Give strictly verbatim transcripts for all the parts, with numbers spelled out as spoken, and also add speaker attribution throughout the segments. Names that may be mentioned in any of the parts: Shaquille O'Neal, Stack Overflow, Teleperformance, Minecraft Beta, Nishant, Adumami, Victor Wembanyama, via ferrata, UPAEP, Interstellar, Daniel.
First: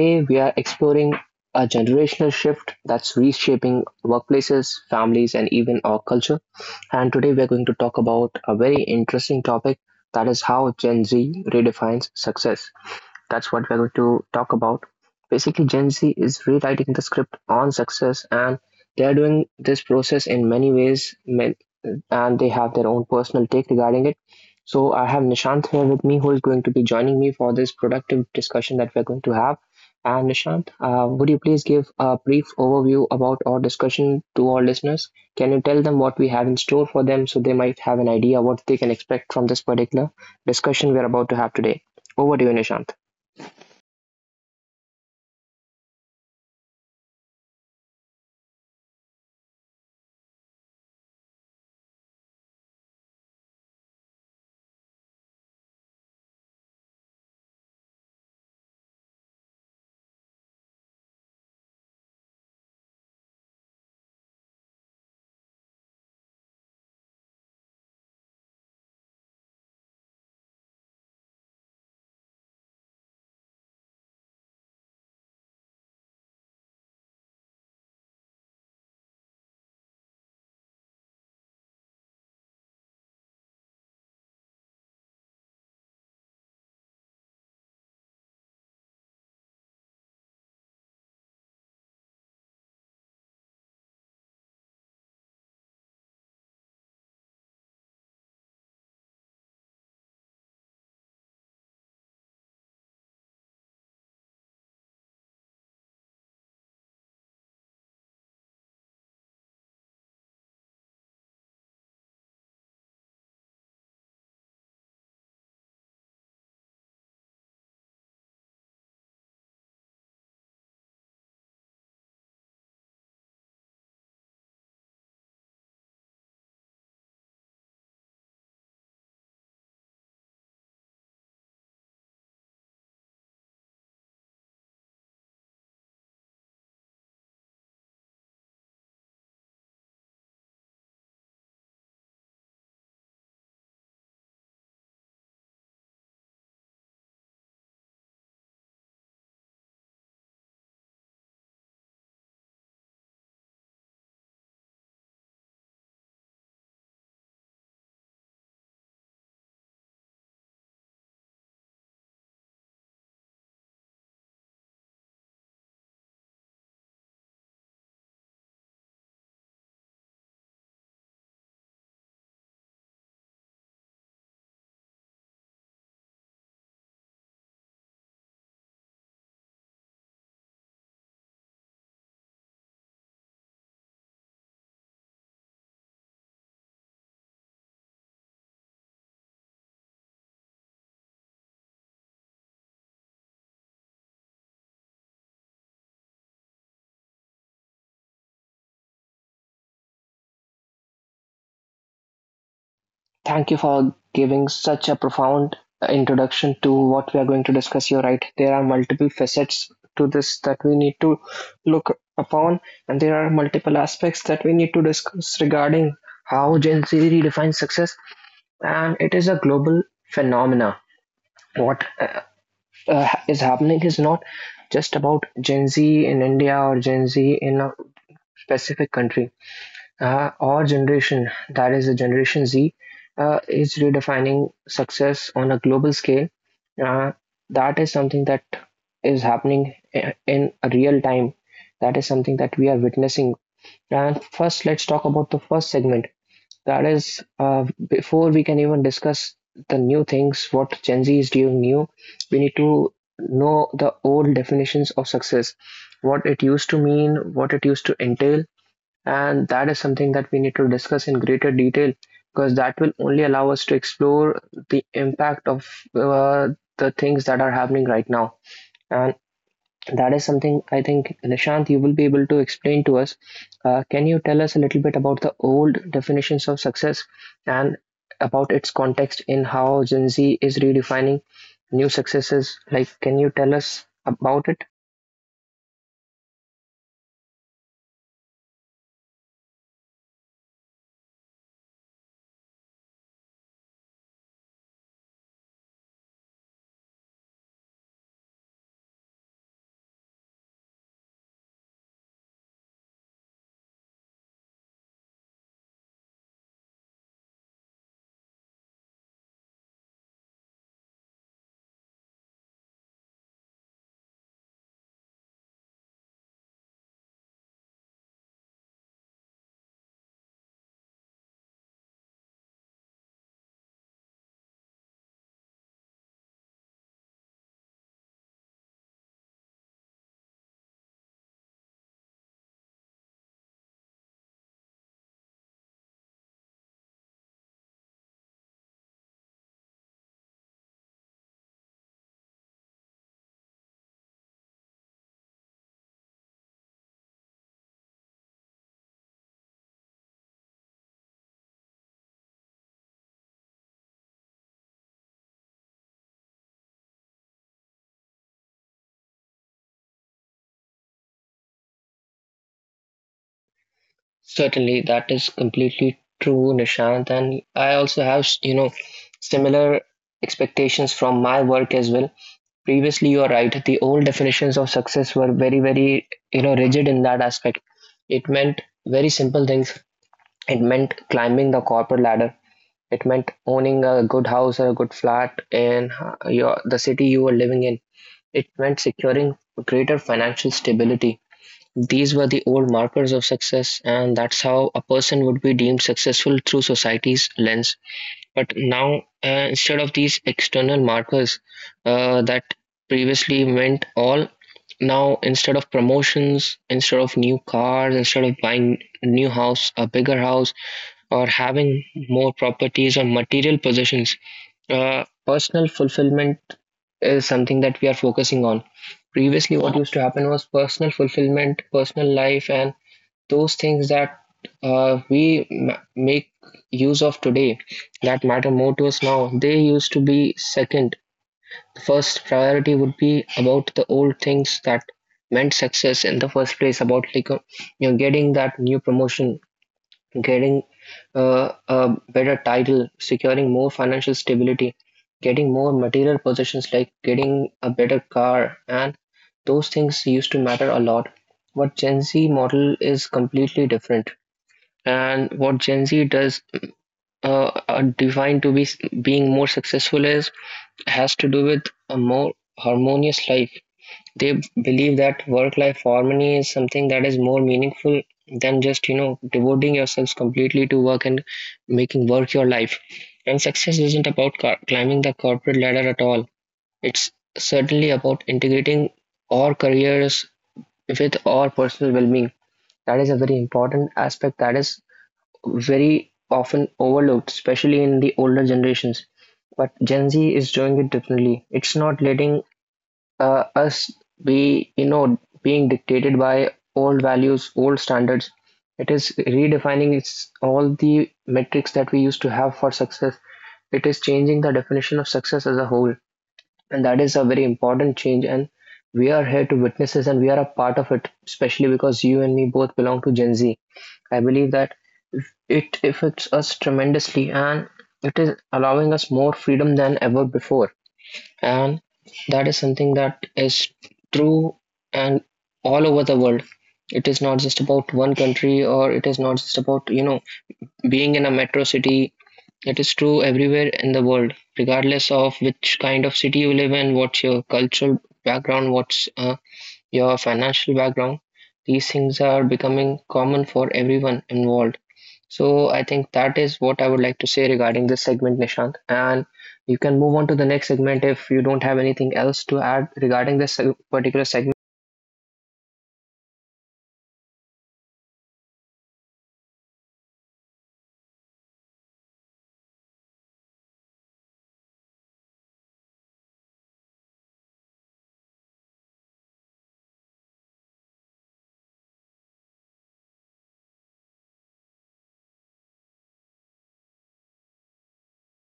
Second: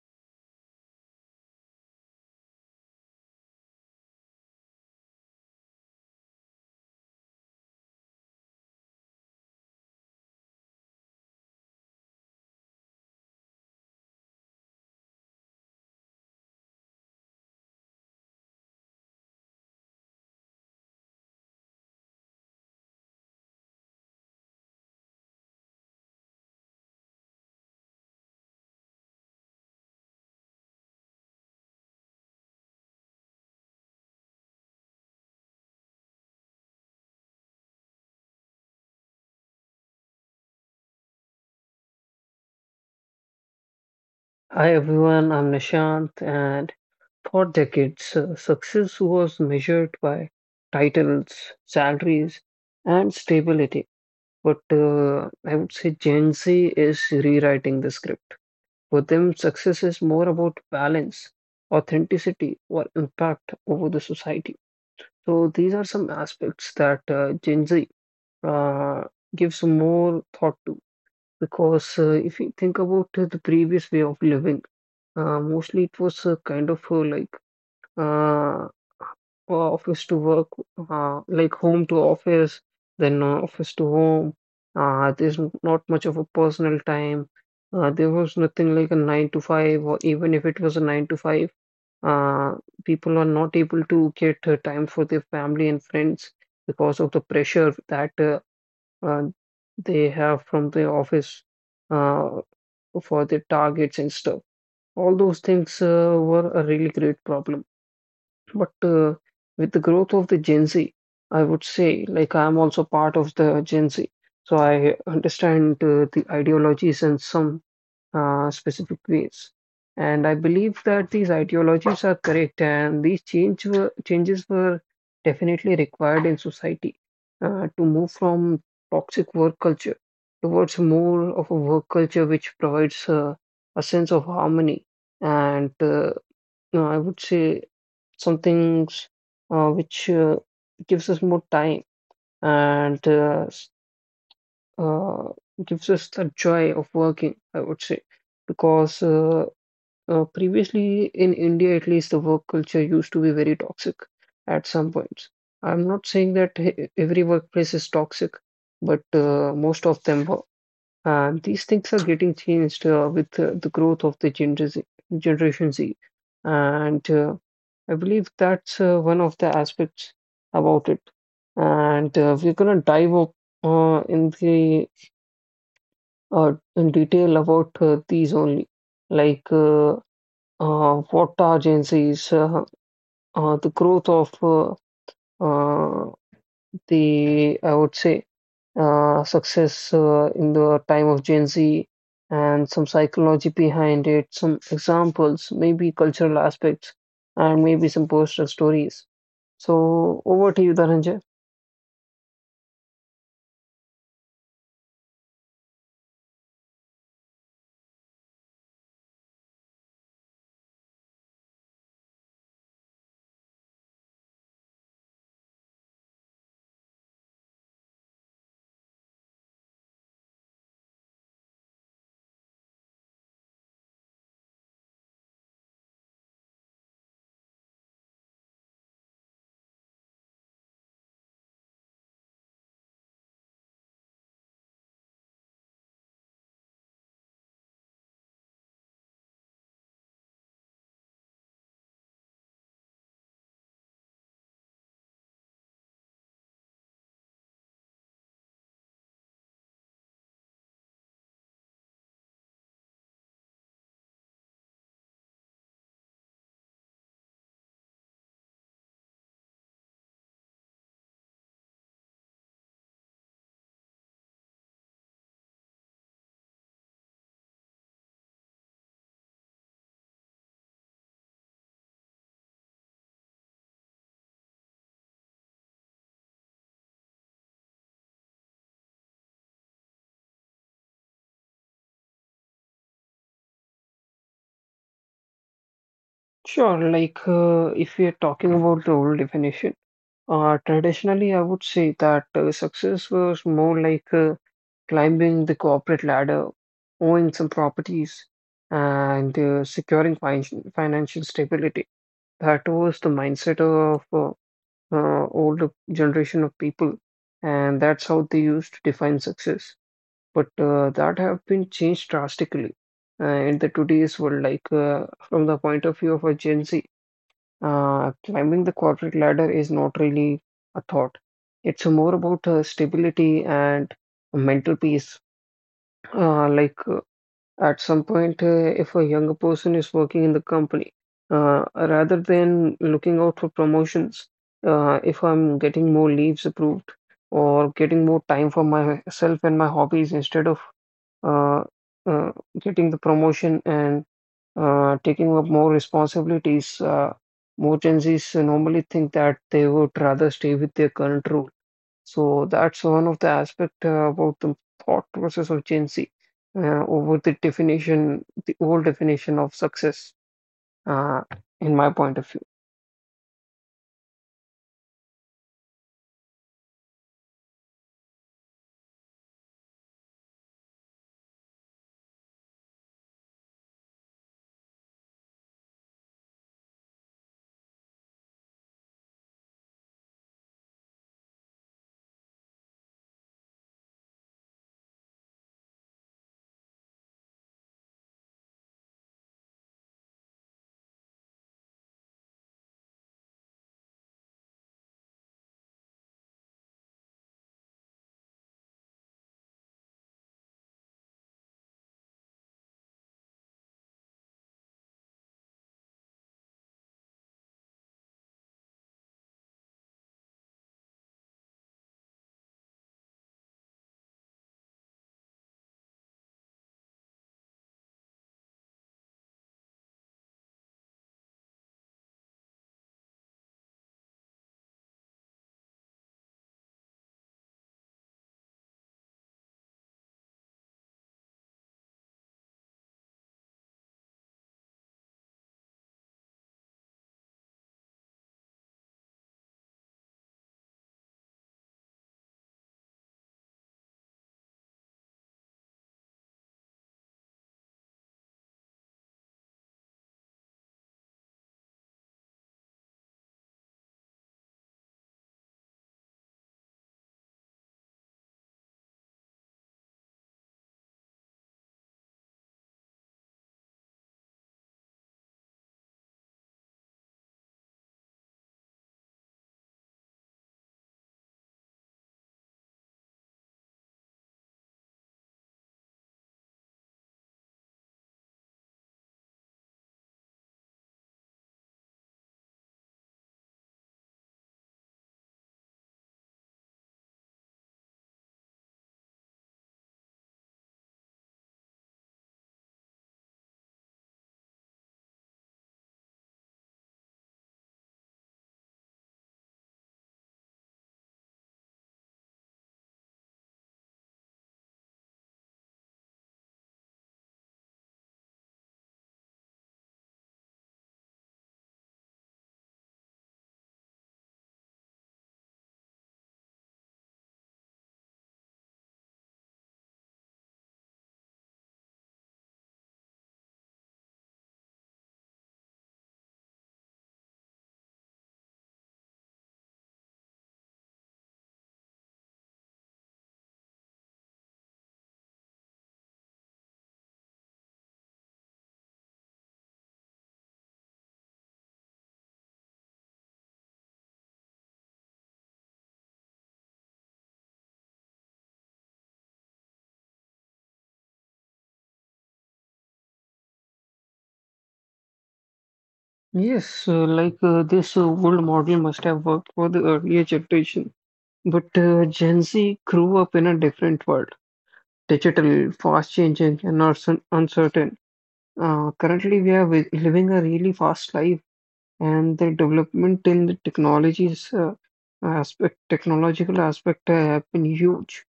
Speaker 1: Today, we are exploring a generational shift that's reshaping workplaces, families, and even our culture. And today, we're going to talk about a very interesting topic that is how Gen Z redefines success. That's what we're going to talk about. Basically, Gen Z is rewriting the script on success, and they are doing this process in many ways, and they have their own personal take regarding it. So, I have Nishant here with me, who is going to be joining me for this productive discussion that we're going to have. And Nishant, uh, would you please give a brief overview about our discussion to our listeners? Can you tell them what we have in store for them so they might have an idea what they can expect from this particular discussion we're about to have today? Over to you, Nishant.
Speaker 2: Hi everyone, I'm Nishant, and for decades, uh, success was measured by titles, salaries, and stability. But uh, I would say Gen Z is rewriting the script. For them, success is more about balance, authenticity, or impact over the society. So these are some aspects that uh, Gen Z uh, gives more thought to. Because uh, if you think about uh, the previous way of living, uh, mostly it was uh, kind of uh, like uh, office to work, uh, like home to office, then uh, office to home. Uh, there's n- not much of a personal time. Uh, there was nothing like a nine to five, or even if it was a nine to five, uh, people are not able to get uh, time for their family and friends because of the pressure that uh, uh, they have from the office. Uh, for the targets and stuff. All those things uh, were a really great problem. But uh, with the growth of the Gen Z, I would say, like, I'm also part of the Gen Z. So I understand uh, the ideologies and some uh, specific ways. And I believe that these ideologies are correct, and these change were, changes were definitely required in society uh, to move from toxic work culture towards more of a work culture which provides uh, a sense of harmony. And uh, no, I would say some things uh, which uh, gives us more time and uh, s- uh, gives us the joy of working, I would say, because uh, uh, previously, in India at least, the work culture used to be very toxic at some points. I'm not saying that e- every workplace is toxic, but uh, most of them were. And these things are getting changed uh, with uh, the growth of the Gen Z, Generation Z. And uh, I believe that's uh, one of the aspects about it. And uh, we're going to dive up uh, in the uh, in detail about uh, these only. Like uh, uh, what agencies, uh, uh, the growth of uh, uh, the, I would say, uh, success uh, in the time of Gen Z and some psychology behind it, some examples, maybe cultural aspects, and maybe some personal stories. So, over to you, Dhananjay.
Speaker 1: Thank you for giving such a profound introduction to what we are going to discuss. You're right, there are multiple facets to this that we need to look upon, and there are multiple aspects that we need to discuss regarding how Gen Z redefines success. And it is a global phenomena. What uh, uh, is happening is not just about Gen Z in India or Gen Z in a specific country, uh, our generation, that is the Generation Z, uh, is redefining success on a global scale. Uh, that is something that is happening i- in real time. That is something that we are witnessing. And first, let's talk about the first segment. That is, uh, before we can even discuss the new things, what Gen Z is doing new, we need to know the old definitions of success, what it used to mean, what it used to entail, and that is something that we need to discuss in greater detail because that will only allow us to explore the impact of uh, the things that are happening right now. And that is something I think, Nishant, you will be able to explain to us. Uh, can you tell us a little bit about the old definitions of success and about its context in how Gen Z is redefining new successes? Like, can you tell us about it?
Speaker 2: Sure, like uh, if we are talking about the old definition, uh, traditionally I would say that uh, success was more like uh, climbing the corporate ladder, owning some properties, and uh, securing fin- financial stability. That was the mindset of uh, uh, older generation of people, and that's how they used to define success. But uh, that have been changed drastically uh, in the today's world. Like uh, from the point of view of a Gen Z, uh, climbing the corporate ladder is not really a thought. It's more about uh, stability and mental peace uh, like uh, at some point, uh, if a younger person is working in the company, uh, rather than looking out for promotions, uh, if I'm getting more leaves approved or getting more time for myself and my hobbies instead of uh, uh, getting the promotion and uh, taking up more responsibilities, uh, more Gen Zs normally think that they would rather stay with their current role. So that's one of the aspect uh, about the thought process of Gen Z uh, over the definition, the old definition of success, uh, in my point of view.
Speaker 1: Certainly, that is completely true, Nishant. And I also have, you know, similar expectations from my work as well. Previously, you are right. The old definitions of success were very, very, you know, rigid in that aspect. It meant very simple things. It meant climbing the corporate ladder. It meant owning a good house or a good flat in uh, your the city you were living in. It meant securing greater financial stability. These were the old markers of success, and that's how a person would be deemed successful through society's lens. But now, uh, instead of these external markers uh, that previously meant all, now instead of promotions, instead of new cars, instead of buying a new house, a bigger house, or having more properties or material possessions, uh, personal fulfillment is something that we are focusing on. Previously, what used to happen was personal fulfillment, personal life, and those things that uh, we ma- make use of today, that matter more to us now, they used to be second. The first priority would be about the old things that meant success in the first place, about like uh, you know, getting that new promotion, getting uh, a better title, securing more financial stability, getting more material possessions like getting a better car, and those things used to matter a lot. But Gen Z model is completely different. And what Gen Z does uh, are defined to be s- being more successful is, has to do with a more harmonious life. They believe that work-life harmony is something that is more meaningful than just, you know, devoting yourselves completely to work and making work your life. And success isn't about car- climbing the corporate ladder at all. It's certainly about integrating our careers with our personal well-being. That is a very important aspect that is very often overlooked, especially in the older generations. But Gen Z is doing it differently. It's not letting uh, us be, you know, being dictated by old values, old standards. It is redefining its all the metrics that we used to have for success. It is changing the definition of success as a whole, and that is a very important change. And we are here to witness this, and we are a part of it, especially because you and me both belong to Gen Z. I believe that it affects us tremendously, and it is allowing us more freedom than ever before. And that is something that is true and all over the world. It is not just about one country, or it is not just about, you know, being in a metro city. It is true everywhere in the world, regardless of which kind of city you live in, what's your cultural background, what's uh, your financial background. These things are becoming common for everyone involved. So I think that is what I would like to say regarding this segment, Nishant. And you can move on to the next segment if you don't have anything else to add regarding this seg- particular segment.
Speaker 2: Yes, uh, like uh, this uh, old model must have worked for the earlier generation, but uh, Gen Z grew up in a different world, digital, fast changing, and also uncertain. Uh, currently, we are wi- living a really fast life and the development in the technologies uh, aspect, technological aspect uh, have been huge.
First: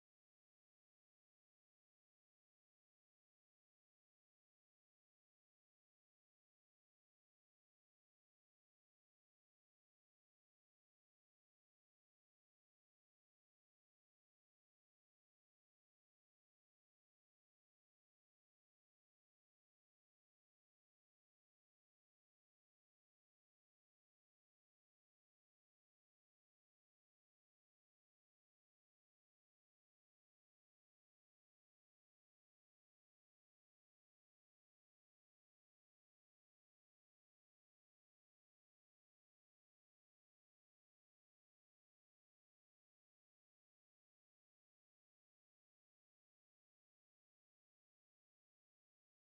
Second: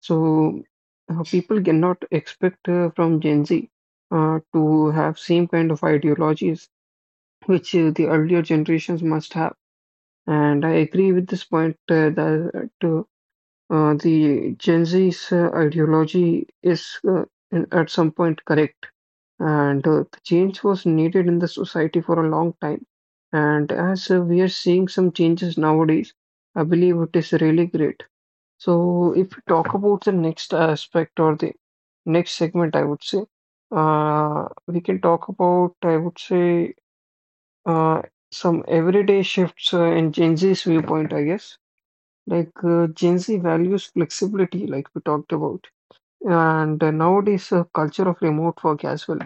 Speaker 2: So uh, people cannot expect uh, from Gen Z uh, to have same kind of ideologies which uh, the earlier generations must have. And I agree with this point uh, that uh, uh, the Gen Z's uh, ideology is uh, in- at some point correct and uh, the change was needed in the society for a long time. And as uh, we are seeing some changes nowadays, I believe it is really great. So, if we talk about the next aspect or the next segment, I would say, uh, we can talk about, I would say, uh, some everyday shifts uh, in Gen Z's viewpoint, I guess. Like uh, Gen Z values flexibility, like we talked about. And uh, nowadays, uh, culture of remote work as well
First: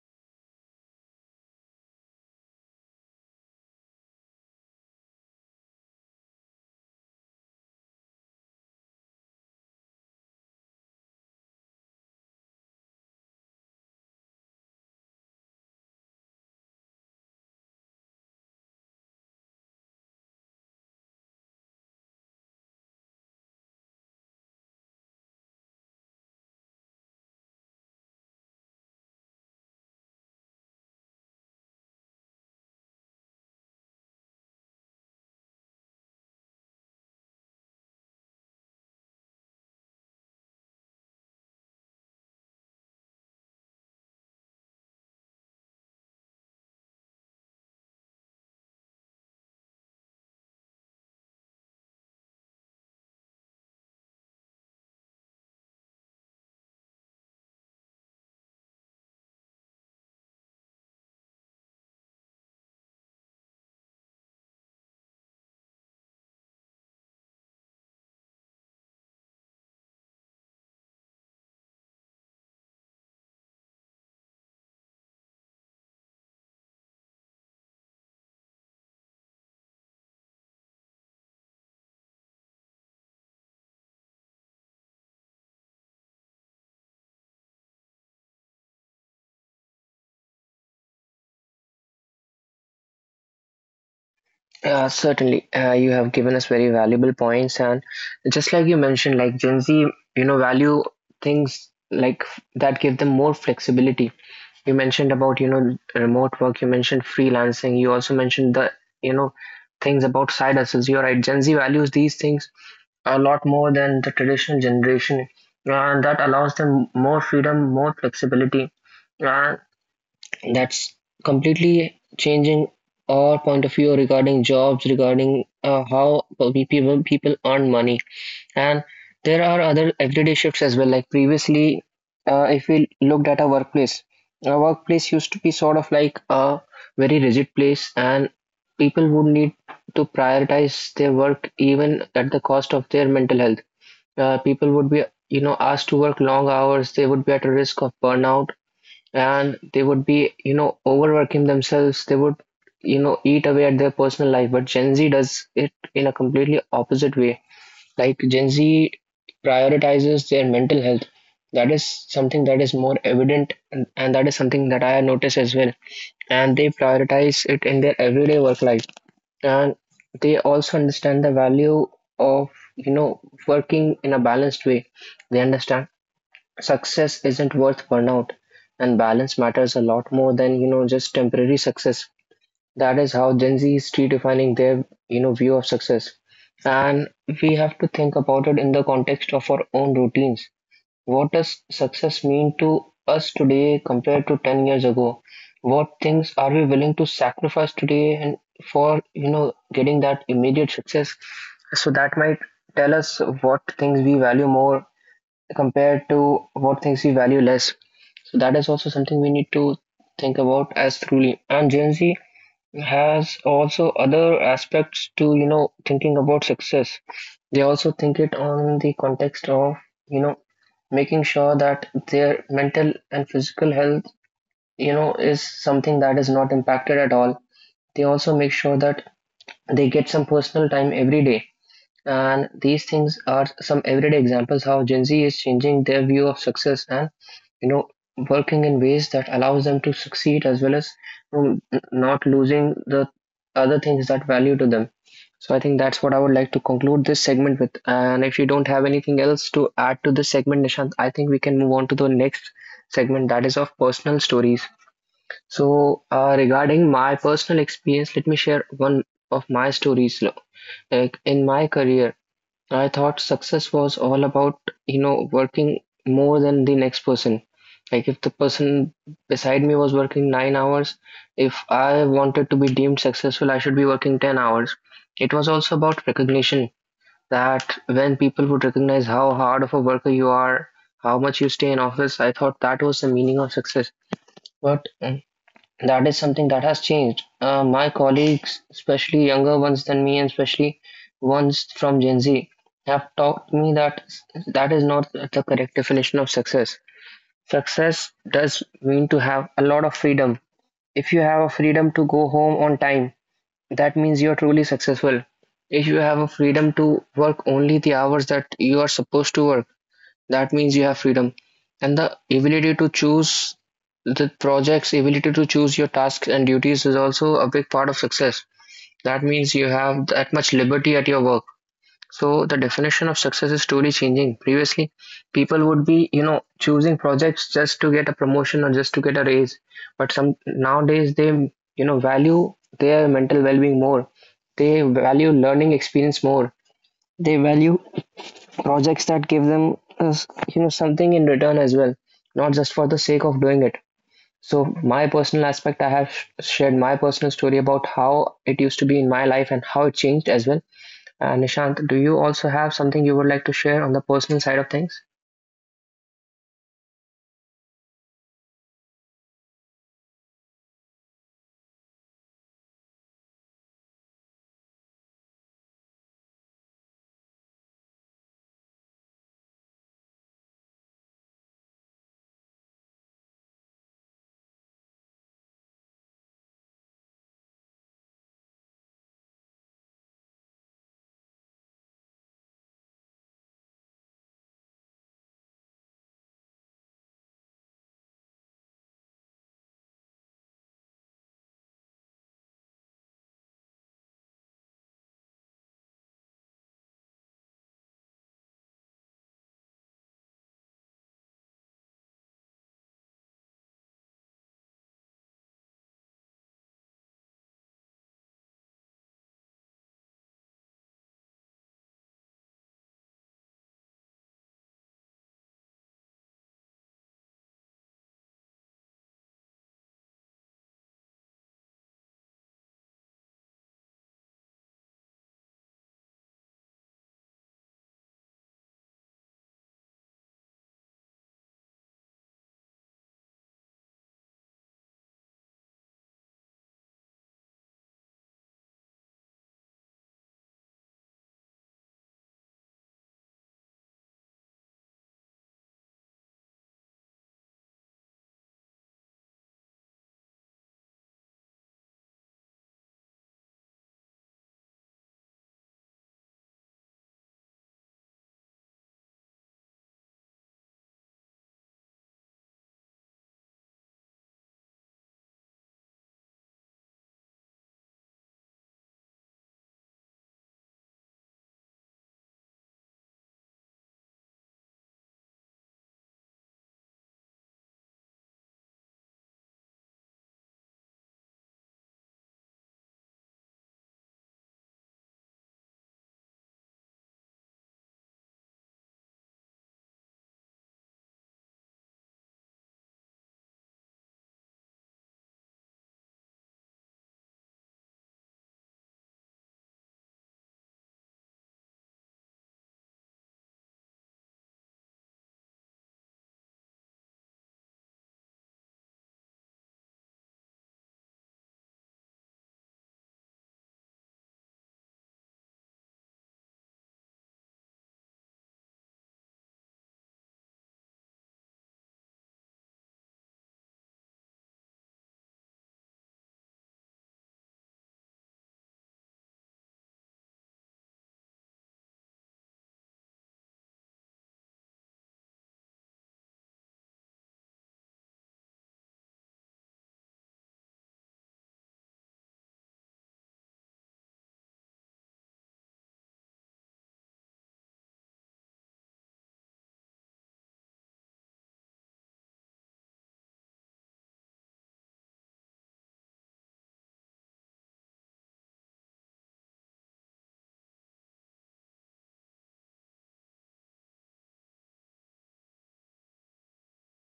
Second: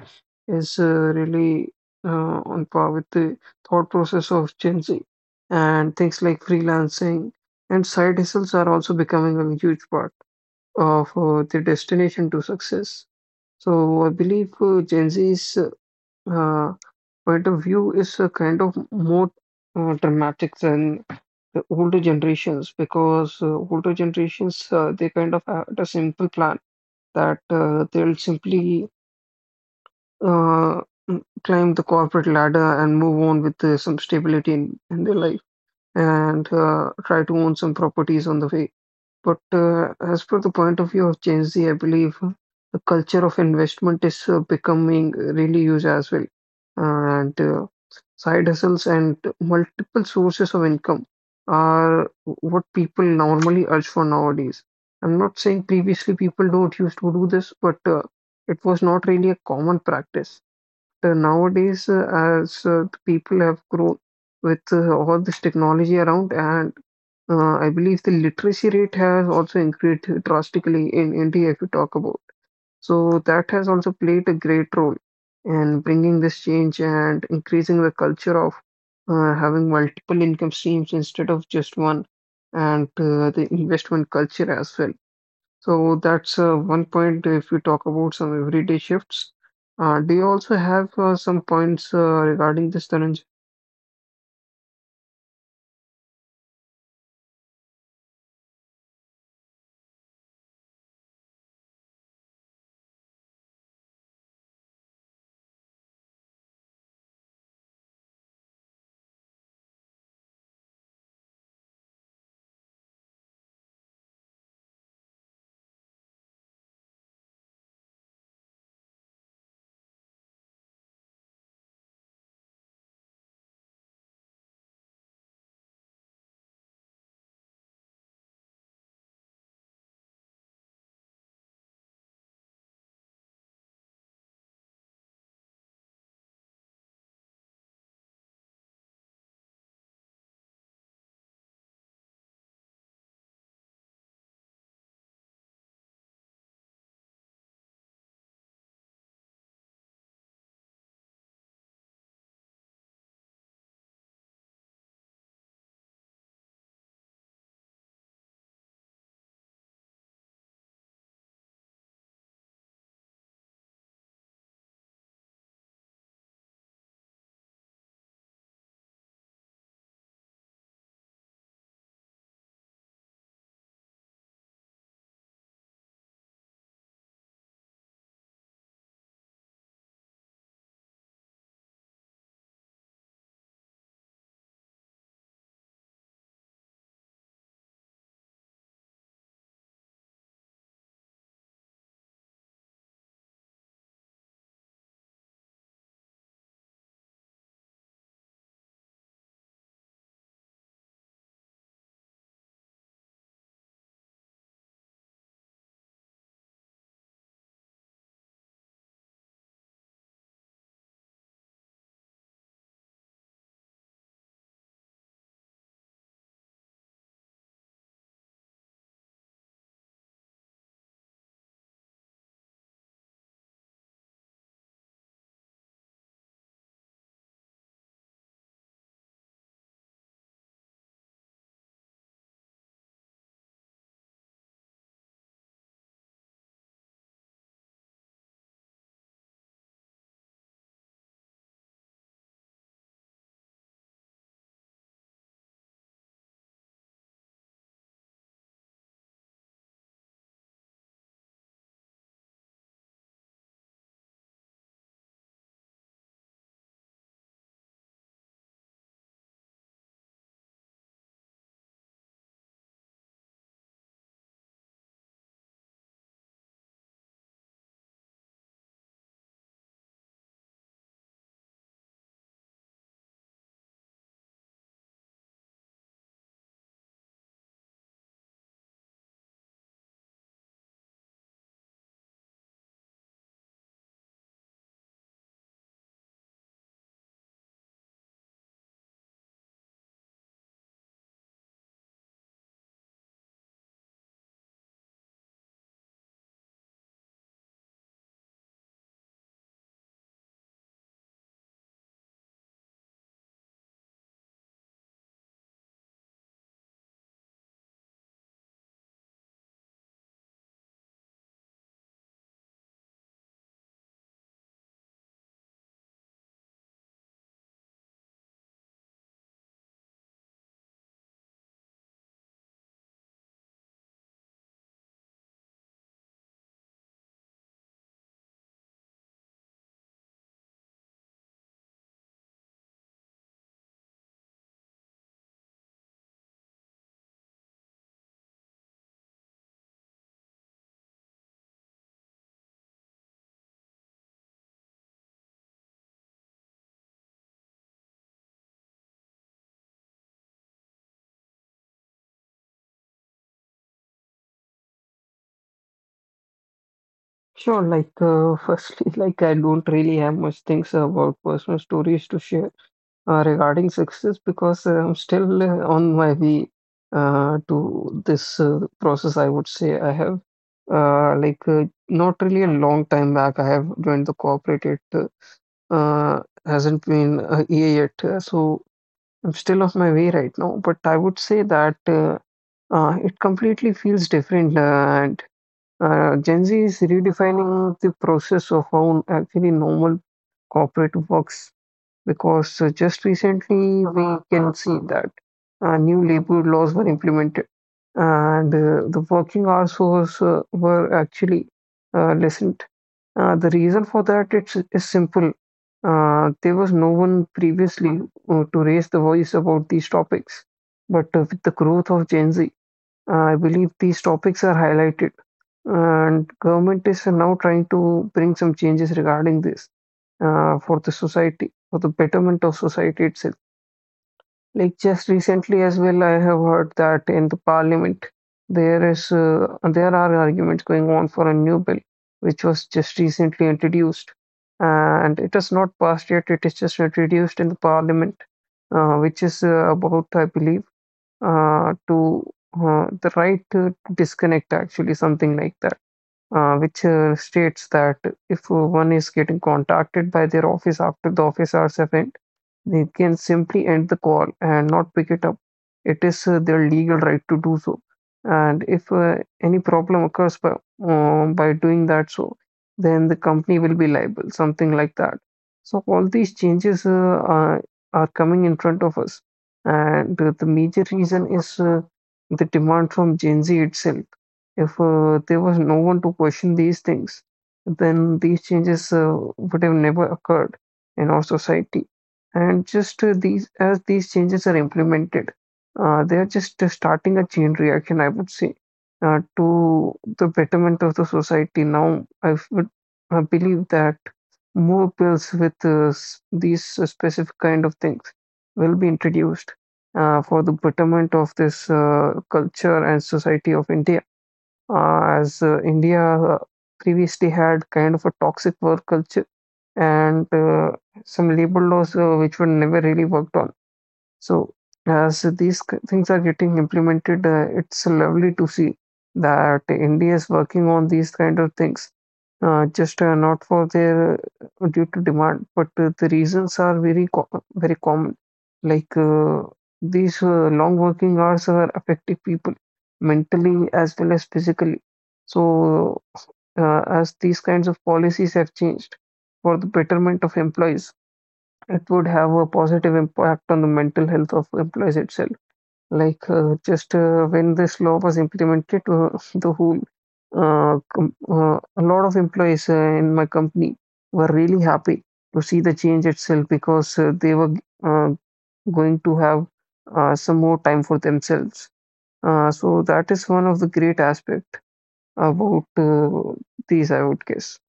Speaker 2: is uh, really uh, on par with the thought process of Gen Z. And things like freelancing and side hustles are also becoming a huge part of uh, the destination to success. So I believe uh, Gen Z's uh, point of view is uh, kind of more uh, dramatic than the older generations because uh, older generations uh, they kind of had a simple plan that uh, they'll simply uh, m- climb the corporate ladder and move on with uh, some stability in, in their life and uh, try to own some properties on the way. But uh, as per the point of view of Gen Z, I believe uh, the culture of investment is uh, becoming really huge as well. And uh, side hustles and multiple sources of income are what people normally urge for nowadays. I'm not saying previously people don't used to do this, but uh, it was not really a common practice. Uh, nowadays, uh, as uh, the people have grown with uh, all this technology around, and uh, I believe the literacy rate has also increased drastically in India, if you talk about. So that has also played a great role in bringing this change and increasing the culture of uh, having multiple income streams instead of just one, and uh, the investment culture as well. So that's uh, one point if you talk about some everyday shifts. Uh, do you also have uh, some points uh, regarding this, Dhananjay?
Speaker 1: Uh, certainly, uh, you have given us very valuable points, and just like you mentioned, like Gen Z, you know, value things like f- that give them more flexibility. You mentioned about, you know, remote work. You mentioned freelancing. You also mentioned the, you know, things about side hustles. You're right. Gen Z values these things a lot more than the traditional generation, and that allows them more freedom, more flexibility, and that's completely changing our point of view regarding jobs, regarding uh, how pe- people people earn money, and there are other everyday shifts as well. Like previously, uh, if we looked at a workplace, a workplace used to be sort of like a very rigid place, and people would need to prioritize their work even at the cost of their mental health. Uh, people would be, you know, asked to work long hours. They would be at a risk of burnout, and they would be, you know, overworking themselves. They would, you know, eat away at their personal life. But Gen Z does it in a completely opposite way. Like Gen Z prioritizes their mental health. That is something that is more evident, and, and that is something that I notice as well. And they prioritize it in their everyday work life. And they also understand the value of, you know, working in a balanced way. They understand success isn't worth burnout, and balance matters a lot more than, you know, just temporary success. That is how Gen Z is redefining their, you know, view of success. And we have to think about it in the context of our own routines. What does success mean to us today compared to ten years ago? What things are we willing to sacrifice today and for, you know, getting that immediate success? So that might tell us what things we value more compared to what things we value less. So that is also something we need to think about as truly. And Gen Z has also other aspects to, you know, thinking about success. They also think it on the context of, you know, making sure that their mental and physical health, you know, is something that is not impacted at all. They also make sure that they get some personal time every day, and these things are some everyday examples how Gen Z is changing their view of success and, you know, working in ways that allows them to succeed as well as, you know, not losing the other things that value to them. So I think that's what I would like to conclude this segment with. And if you don't have anything else to add to this segment, Nishant, I think we can move on to the next segment that is of personal stories. So uh, regarding my personal experience, let me share one of my stories. Like in my career, I thought success was all about, you know, working more than the next person. Like if the person beside me was working nine hours, if I wanted to be deemed successful, I should be working ten hours. It was also about recognition that when people would recognize how hard of a worker you are, how much you stay in office, I thought that was the meaning of success. But that is something that has changed. Uh, my colleagues, especially younger ones than me, and especially ones from Gen Z, have taught me that that is not the correct definition of success. Success does mean to have a lot of freedom. If you have a freedom to go home on time, that means you're truly successful. If you have a freedom to work only the hours that you are supposed to work, that means you have freedom and the ability to choose the projects, ability to choose your tasks and duties is also a big part of success. That means you have that much liberty at your work. So the definition of success is truly changing. Previously, people would be you know choosing projects just to get a promotion or just to get a raise, but some nowadays, they you know value their mental well-being more. They value learning experience more. They value projects that give them uh, you know something in return as well, not just for the sake of doing it. So my personal aspect, I have sh- shared my personal story about how it used to be in my life and how it changed as well. uh, Nishant, do you also have something you would like to share on the personal side of things?
Speaker 2: Sure, like uh, firstly, like I don't really have much things about personal stories to share uh, regarding success because uh, I'm still uh, on my way uh, to this uh, process. I would say I have uh, like uh, not really a long time back. I have joined the corporate. It uh, uh, hasn't been a year yet, uh, so I'm still on my way right now. But I would say that uh, uh, it completely feels different uh, and. Uh, Gen Z is redefining the process of how actually normal corporate works because uh, just recently we can see that uh, new labor laws were implemented and uh, the working hours was, uh, were actually uh, lessened. Uh, the reason for that it's, is simple. Uh, there was no one previously uh, to raise the voice about these topics, but uh, with the growth of Gen Z, uh, I believe these topics are highlighted, and government is now trying to bring some changes regarding this uh, for the society, for the betterment of society itself. Like just recently as well, I have heard that in the parliament there is uh, there are arguments going on for a new bill which was just recently introduced, and it has not passed yet. It is just introduced in the parliament, uh, which is uh, about I believe uh, to uh, the right to disconnect, actually, something like that, uh, which uh, states that if one is getting contacted by their office after the office hours have they can simply end the call and not pick it up. It is uh, their legal right to do so. And if uh, any problem occurs by, um, by doing that so, then the company will be liable, something like that. So all these changes uh, are, are coming in front of us. And uh, the major reason is uh, the demand from Gen Z itself. If uh, there was no one to question these things, then these changes uh, would have never occurred in our society. And just uh, these, as these changes are implemented, uh, they are just uh, starting a chain reaction, I would say, uh, to the betterment of the society. Now, I would uh, believe that more bills with uh, s- these uh, specific kind of things will be introduced uh, for the betterment of this uh, culture and society of India uh, as uh, India uh, previously had kind of a toxic work culture and uh, some labor laws uh, which were never really worked on. So as these k- things are getting implemented, uh, it's lovely to see that India is working on these kind of things, uh, just uh, not for their uh, due to demand, but uh, the reasons are very co very common. Like uh, these uh, long working hours are affecting people mentally as well as physically. So uh, as these kinds of policies have changed for the betterment of employees, it would have a positive impact on the mental health of employees itself. Like, uh, just uh, when this law was implemented, uh, the whole uh, com- uh, a lot of employees uh, in my company were really happy to see the change itself because uh, they were uh, going to have uh, some more time for themselves. Uh, so that is one of the great aspect about uh, these, I would guess.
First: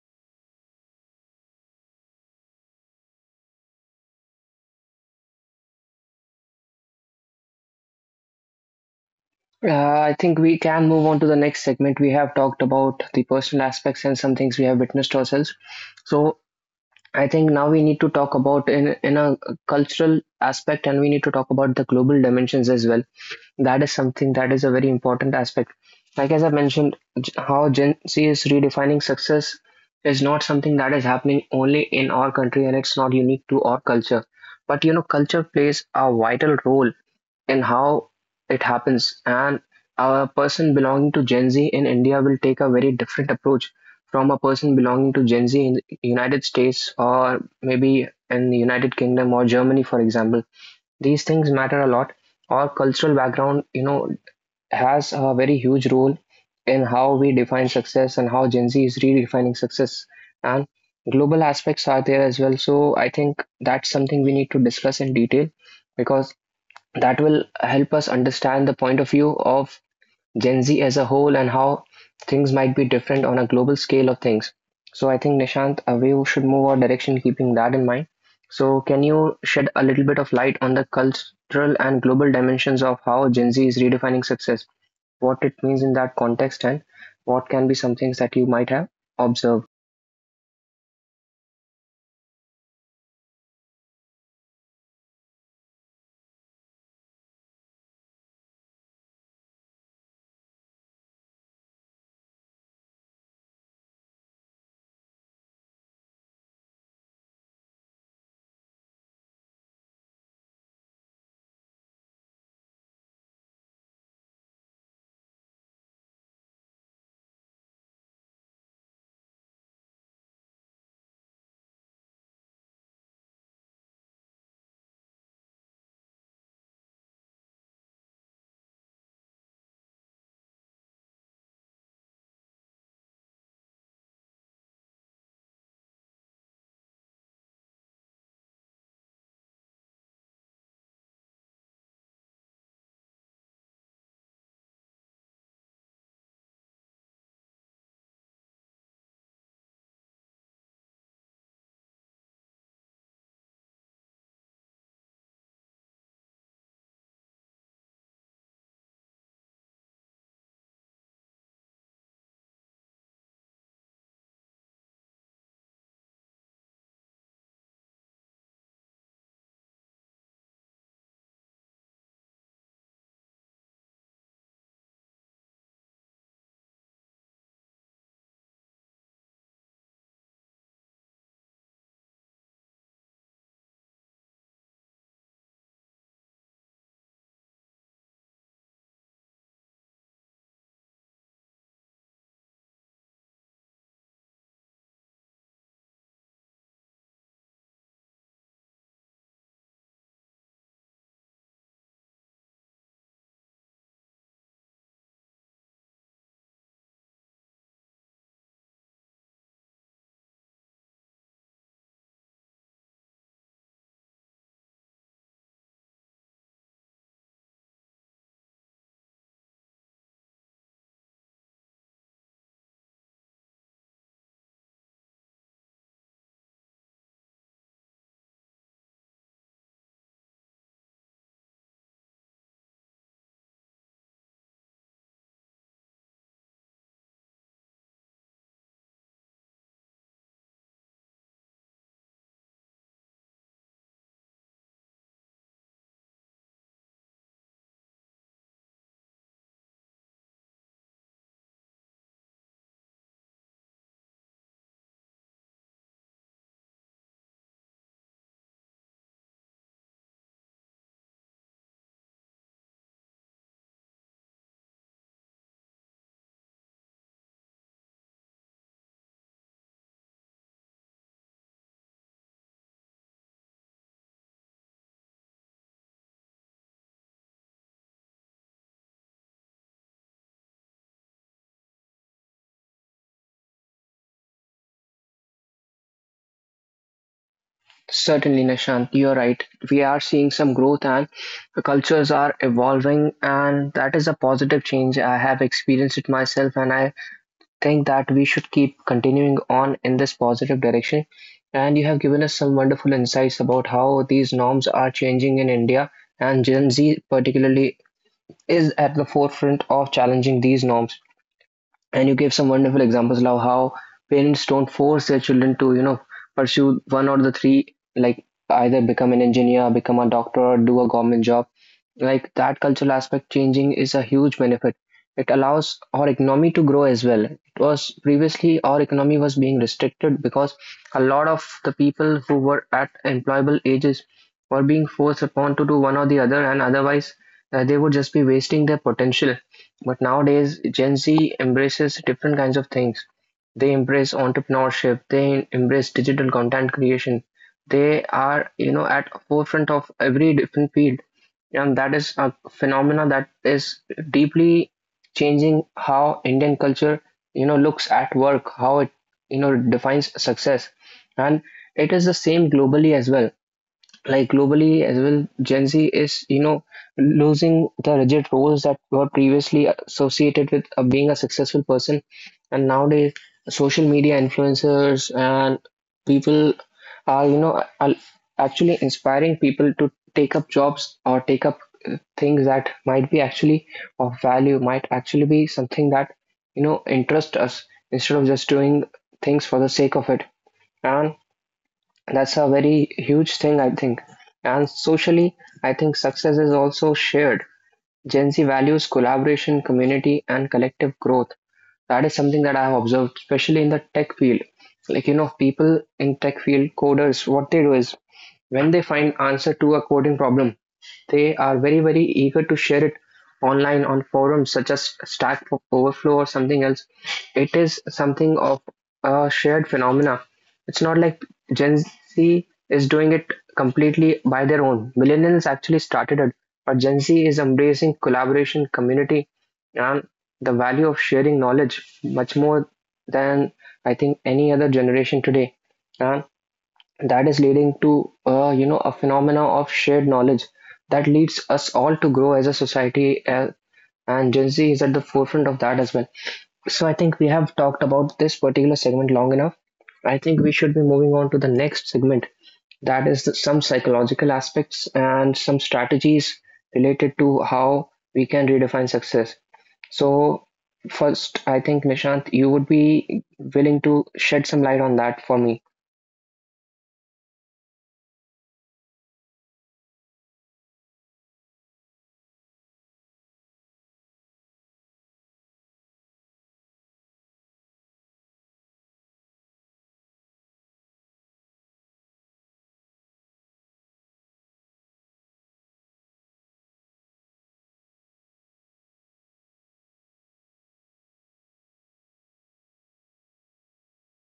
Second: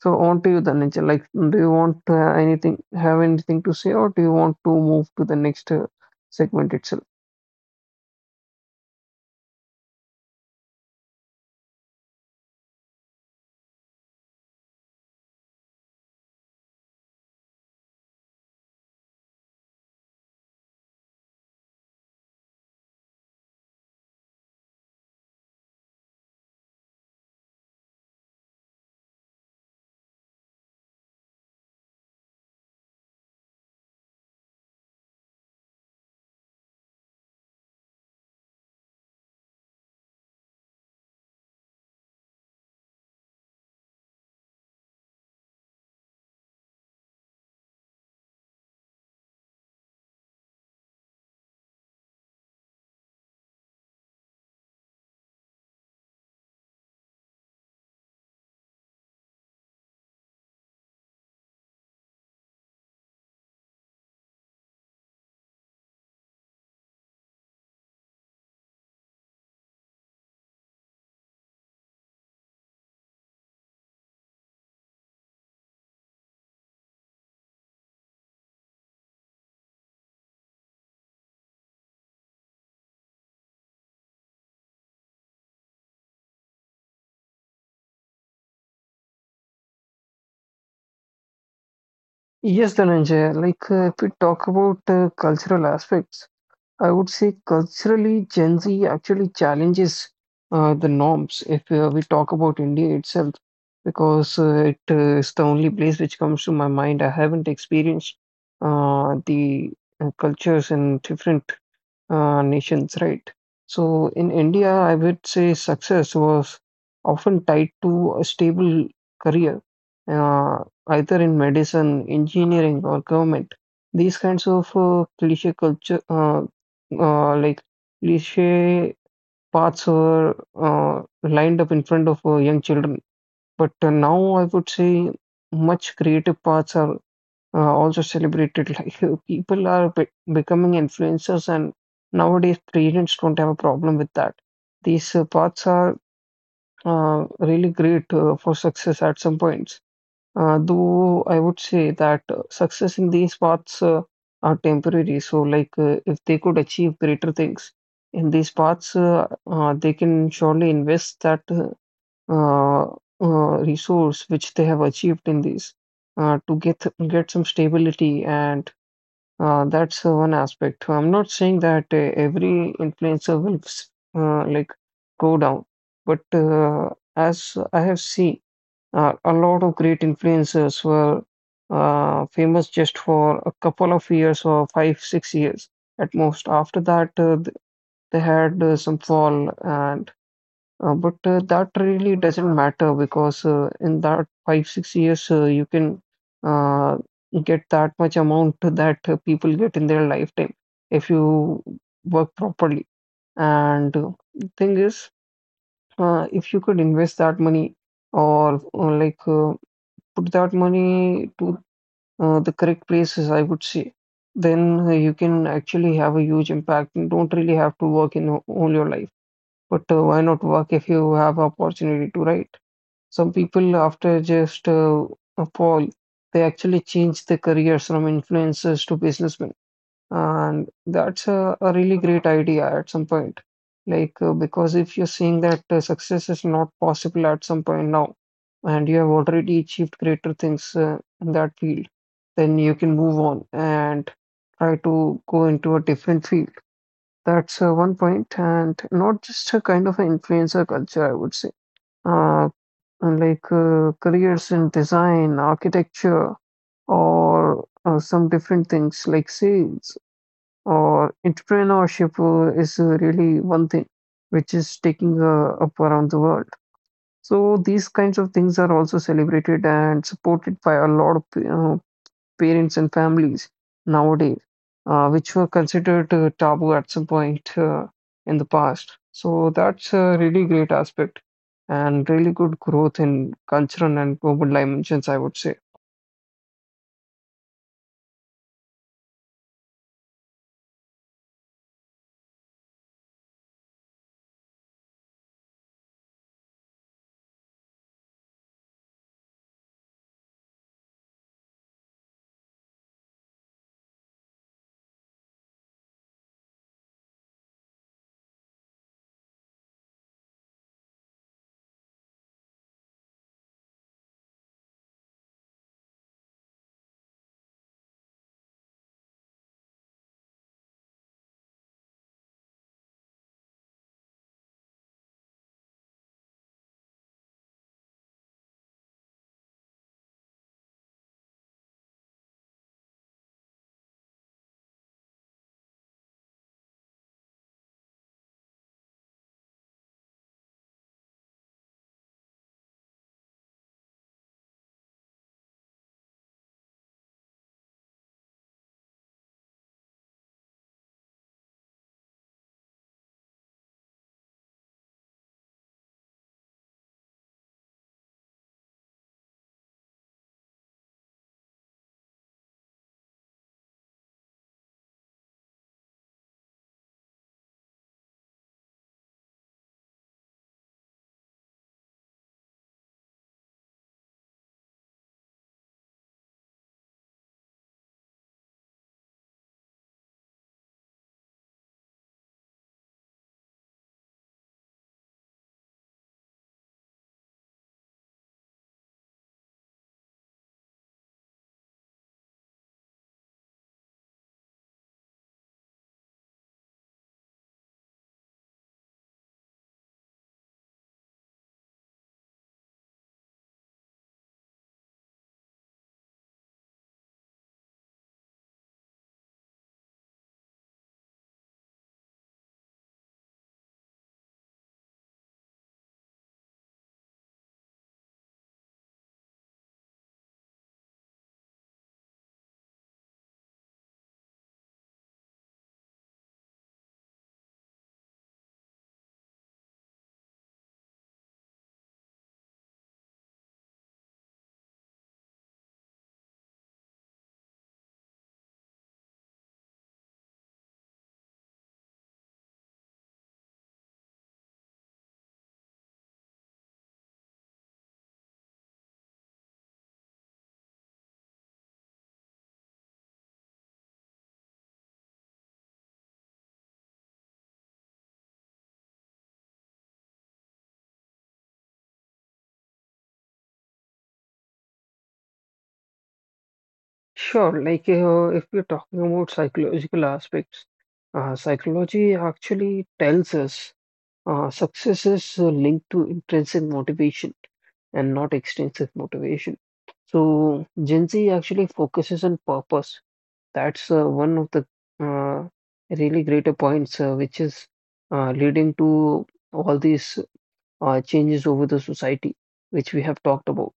Speaker 2: So on to you then. Like, do you want to have anything, have anything to say, or do you want to move to the next uh, segment itself?
Speaker 1: uh, I think we can move on to the next segment. We have talked about the personal aspects and some things we have witnessed ourselves. So I think now we need to talk about in in a cultural aspect, and we need to talk about the global dimensions as well. That is something that is a very important aspect. Like as I mentioned, j- how Gen Z is redefining success is not something that is happening only in our country, and it's not unique to our culture. But you know, culture plays a vital role in how it happens, and a person belonging to Gen Z in India will take a very different approach from a person belonging to Gen Z in the United States, or maybe in the United Kingdom or Germany, for example. These things matter a lot. Our cultural background, you know, has a very huge role in how we define success and how Gen Z is redefining success. And global aspects are there as well. So I think that's something we need to discuss in detail, because that will help us understand the point of view of Gen Z as a whole and how things might be different on a global scale of things. So I think Nishant, uh, we should move our direction keeping that in mind. So can you shed a little bit of light on the cultural and global dimensions of how Gen Z is redefining success? What it means in that context, and what can be some things that you might have observed?
Speaker 2: Yes, Dhananjay. Like, uh, if we talk about uh, cultural aspects, I would say culturally, Gen Z actually challenges uh, the norms. If uh, we talk about India itself, because uh, it uh, is the only place which comes to my mind. I haven't experienced uh, the uh, cultures in different uh, nations, right? So in India, I would say success was often tied to a stable career, uh, either in medicine, engineering, or government. These kinds of uh, cliche culture, uh, uh, like cliche paths were uh, lined up in front of uh, young children. But uh, now I would say much creative paths are uh, also celebrated. Like uh, people are be becoming influencers, and nowadays parents don't have a problem with that. These uh, paths are uh, really great uh, for success at some points. Uh, though I would say that uh, success in these paths uh, are temporary. So, like, uh, if they could achieve greater things in these paths, uh, uh, they can surely invest that uh, uh, uh, resource which they have achieved in these, uh, to get get some stability, and uh, that's uh, one aspect. I'm not saying that uh, every influencer will s- uh, like go down, but uh, as I have seen, uh, a lot of great influencers were uh, famous just for a couple of years or five, six years at most. After that, uh, th- they had uh, some fall, and uh, but uh, that really doesn't matter because uh, in that five, six years, uh, you can uh, get that much amount that uh, people get in their lifetime if you work properly. And uh, thing is, uh, if you could invest that money or uh, like uh, put that money to uh, the correct places, I would say, then uh, you can actually have a huge impact and don't really have to work in all your life. But uh, why not work if you have opportunity to, right? Some people, after just uh, a poll, they actually change their careers from influencers to businessmen. And that's a, a really great idea at some point. Like, uh, because if you're seeing that uh, success is not possible at some point now, and you have already achieved greater things uh, in that field, then you can move on and try to go into a different field. That's uh, one point, and not just a kind of an influencer culture, I would say. Uh, uh, like uh, Careers in design, architecture, or uh, some different things like sales or entrepreneurship uh, is uh, really one thing which is taking uh, up around the world. So these kinds of things are also celebrated and supported by a lot of uh, parents and families nowadays, uh, which were considered uh, taboo at some point uh, in the past. So that's a really great aspect and really good growth in cultural and global dimensions, I would say.
Speaker 1: Certainly, Nishant, you're right. We are seeing some growth and the cultures are evolving, and that is a positive change. I have experienced it myself, and I think that we should keep continuing on in this positive direction. And you have given us some wonderful insights about how these norms are changing in India, and Gen Z, particularly, is at the forefront of challenging these norms, and you gave some wonderful examples of how parents don't force their children to, you know, pursue one or the three, like either become an engineer, become a doctor, or do a government job. Like that cultural aspect changing is a huge benefit. It allows our economy to grow as well. It was previously, our economy was being restricted because a lot of the people who were at employable ages were being forced upon to do one or the other, and otherwise uh, they would just be wasting their potential. But nowadays, Gen Z embraces different kinds of things. They embrace entrepreneurship, they embrace digital content creation. They are, you know, at forefront of every different field. And that is a phenomena that is deeply changing how Indian culture, you know, looks at work, how it, you know, defines success. And it is the same globally as well. Like globally as well, Gen Z is, you know, losing the rigid roles that were previously associated with uh, being a successful person. And nowadays, social media influencers and people are, you know, are actually inspiring people to take up jobs or take up uh, things that might be actually of value, might actually be something that, you know, interest us instead of just doing things for the sake of it. And that's a very huge thing, I think. And socially, I think success is also shared. Gen Z values collaboration, community, and collective growth. That is something that I have observed, especially in the tech field. Like, you know, people in tech field, coders, what they do is when they find answer to a coding problem, they are very, very eager to share it online on forums such as Stack Overflow or something else. It is something of a shared phenomena. It's not like Gen Z is doing it completely by their own. Millennials actually started it, but Gen Z is embracing collaboration, community, and the value of sharing knowledge much more than I think any other generation today. And that is leading to uh, you know, a phenomena of shared knowledge that leads us all to grow as a society, uh, and Gen Z is at the forefront of that as well. So I think we have talked about this particular segment long enough. I think we should be moving on to the next segment. That is the, some psychological aspects and some strategies related to how we can redefine success. So first, I think Nishant, you would be willing to shed some light on that for me.
Speaker 2: Sure, like, uh, if we're talking about psychological aspects, uh, psychology actually tells us uh, success is uh, linked to intrinsic motivation and not extrinsic motivation. So Gen Z actually focuses on purpose. That's uh, one of the uh, really greater points, uh, which is uh, leading to all these uh, changes over the society, which we have talked about.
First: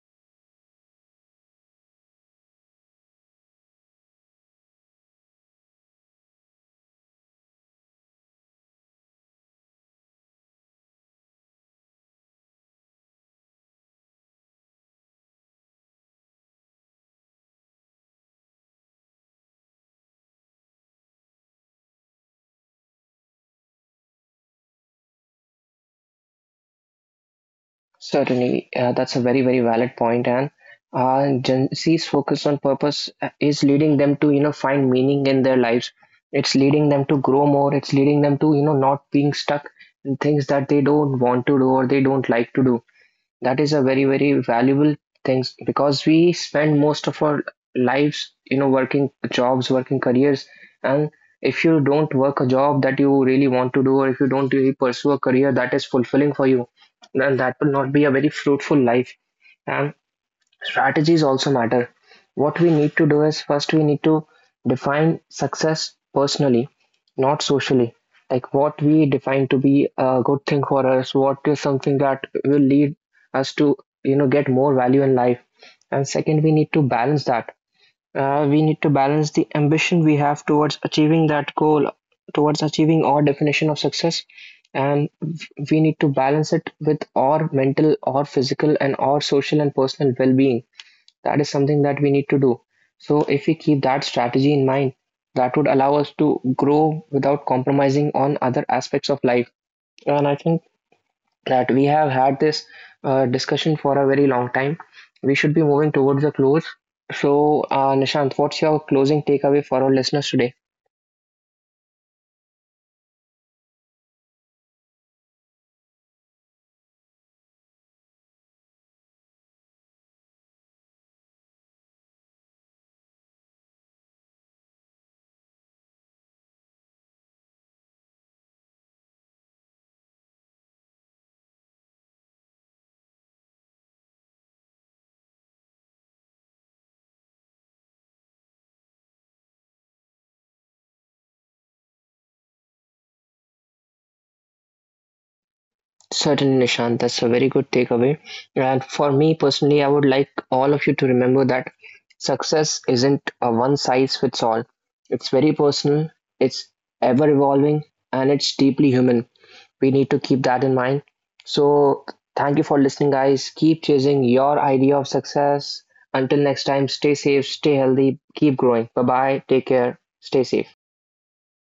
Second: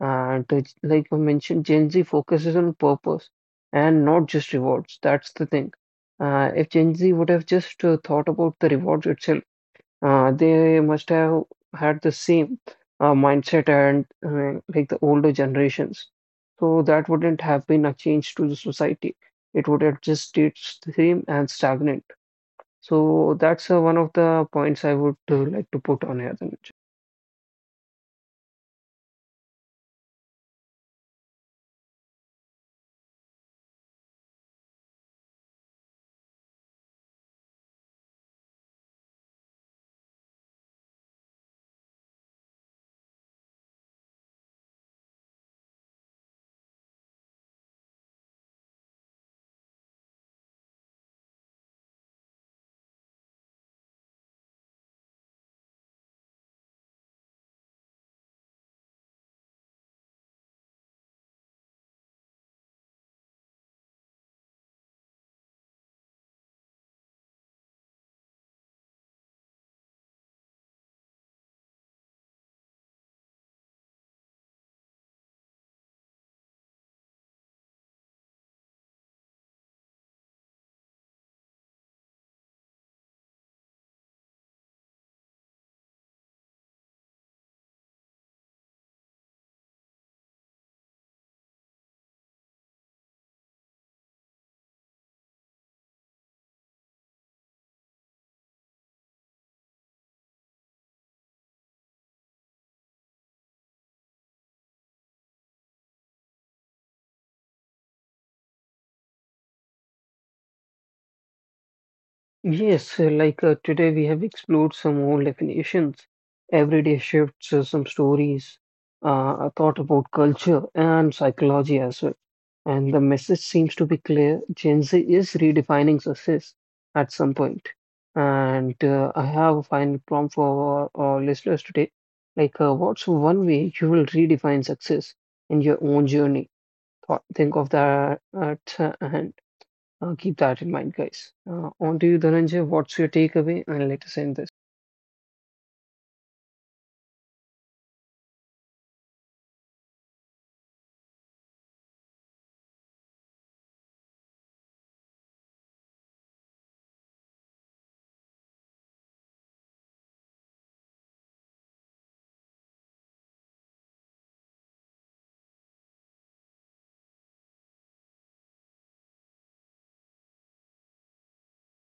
Speaker 2: And uh, like I mentioned, Gen Z focuses on purpose and not just rewards. That's the thing. Uh, if Gen Z would have just uh, thought about the rewards itself, uh, they must have had the same uh, mindset and, uh, like the older generations. So that wouldn't have been a change to the society. It would have just stayed the same and stagnant. So that's uh, one of the points I would uh, like to put on here, Dhanuj.
Speaker 1: Certainly, uh, that's a very, very valid point, and uh, Gen Z's focus on purpose uh, is leading them to, you know, find meaning in their lives. It's leading them to grow more. It's leading them to, you know, not being stuck in things that they don't want to do or they don't like to do. That is a very, very valuable thing, because we spend most of our lives, you know, working jobs, working careers. And if you don't work a job that you really want to do, or if you don't really pursue a career that is fulfilling for you, then that will not be a very fruitful life. And strategies also matter. What we need to do is, first we need to define success personally, not socially. Like what we define to be a good thing for us, what is something that will lead us to, you know, get more value in life. And second, we need to balance that. Uh, we need to balance the ambition we have towards achieving that goal, towards achieving our definition of success, and we need to balance it with our mental, our physical, and our social and personal well-being. That is something that we need to do. So if we keep that strategy in mind, that would allow us to grow without compromising on other aspects of life. And I think that we have had this uh, discussion for a very long time. We should be moving towards the close. So uh, Nishant, what's your closing takeaway for our listeners today?
Speaker 2: Yes, uh, like, uh, today we have explored some old definitions, everyday shifts, uh, some stories, uh, a thought about culture and psychology as well. And the message seems to be clear. Gen Z is redefining success at some point. And uh, I have a final prompt for our, our listeners today. Like, uh, what's one way you will redefine success in your own journey? Thought, think of that, uh, t- and uh, keep that in mind, guys. Uh, on to you, Dhananjay. What's your takeaway? And let us end this.
Speaker 1: Certainly, Nishant, that's a very good takeaway. And for me personally, I would like all of you to remember that success isn't a one size fits all. It's very personal, it's ever evolving, and it's deeply human. We need to keep that in mind. So, thank you for listening, guys. Keep chasing your idea of success. Until next time, stay safe, stay healthy, keep growing. Bye bye, take care, stay safe.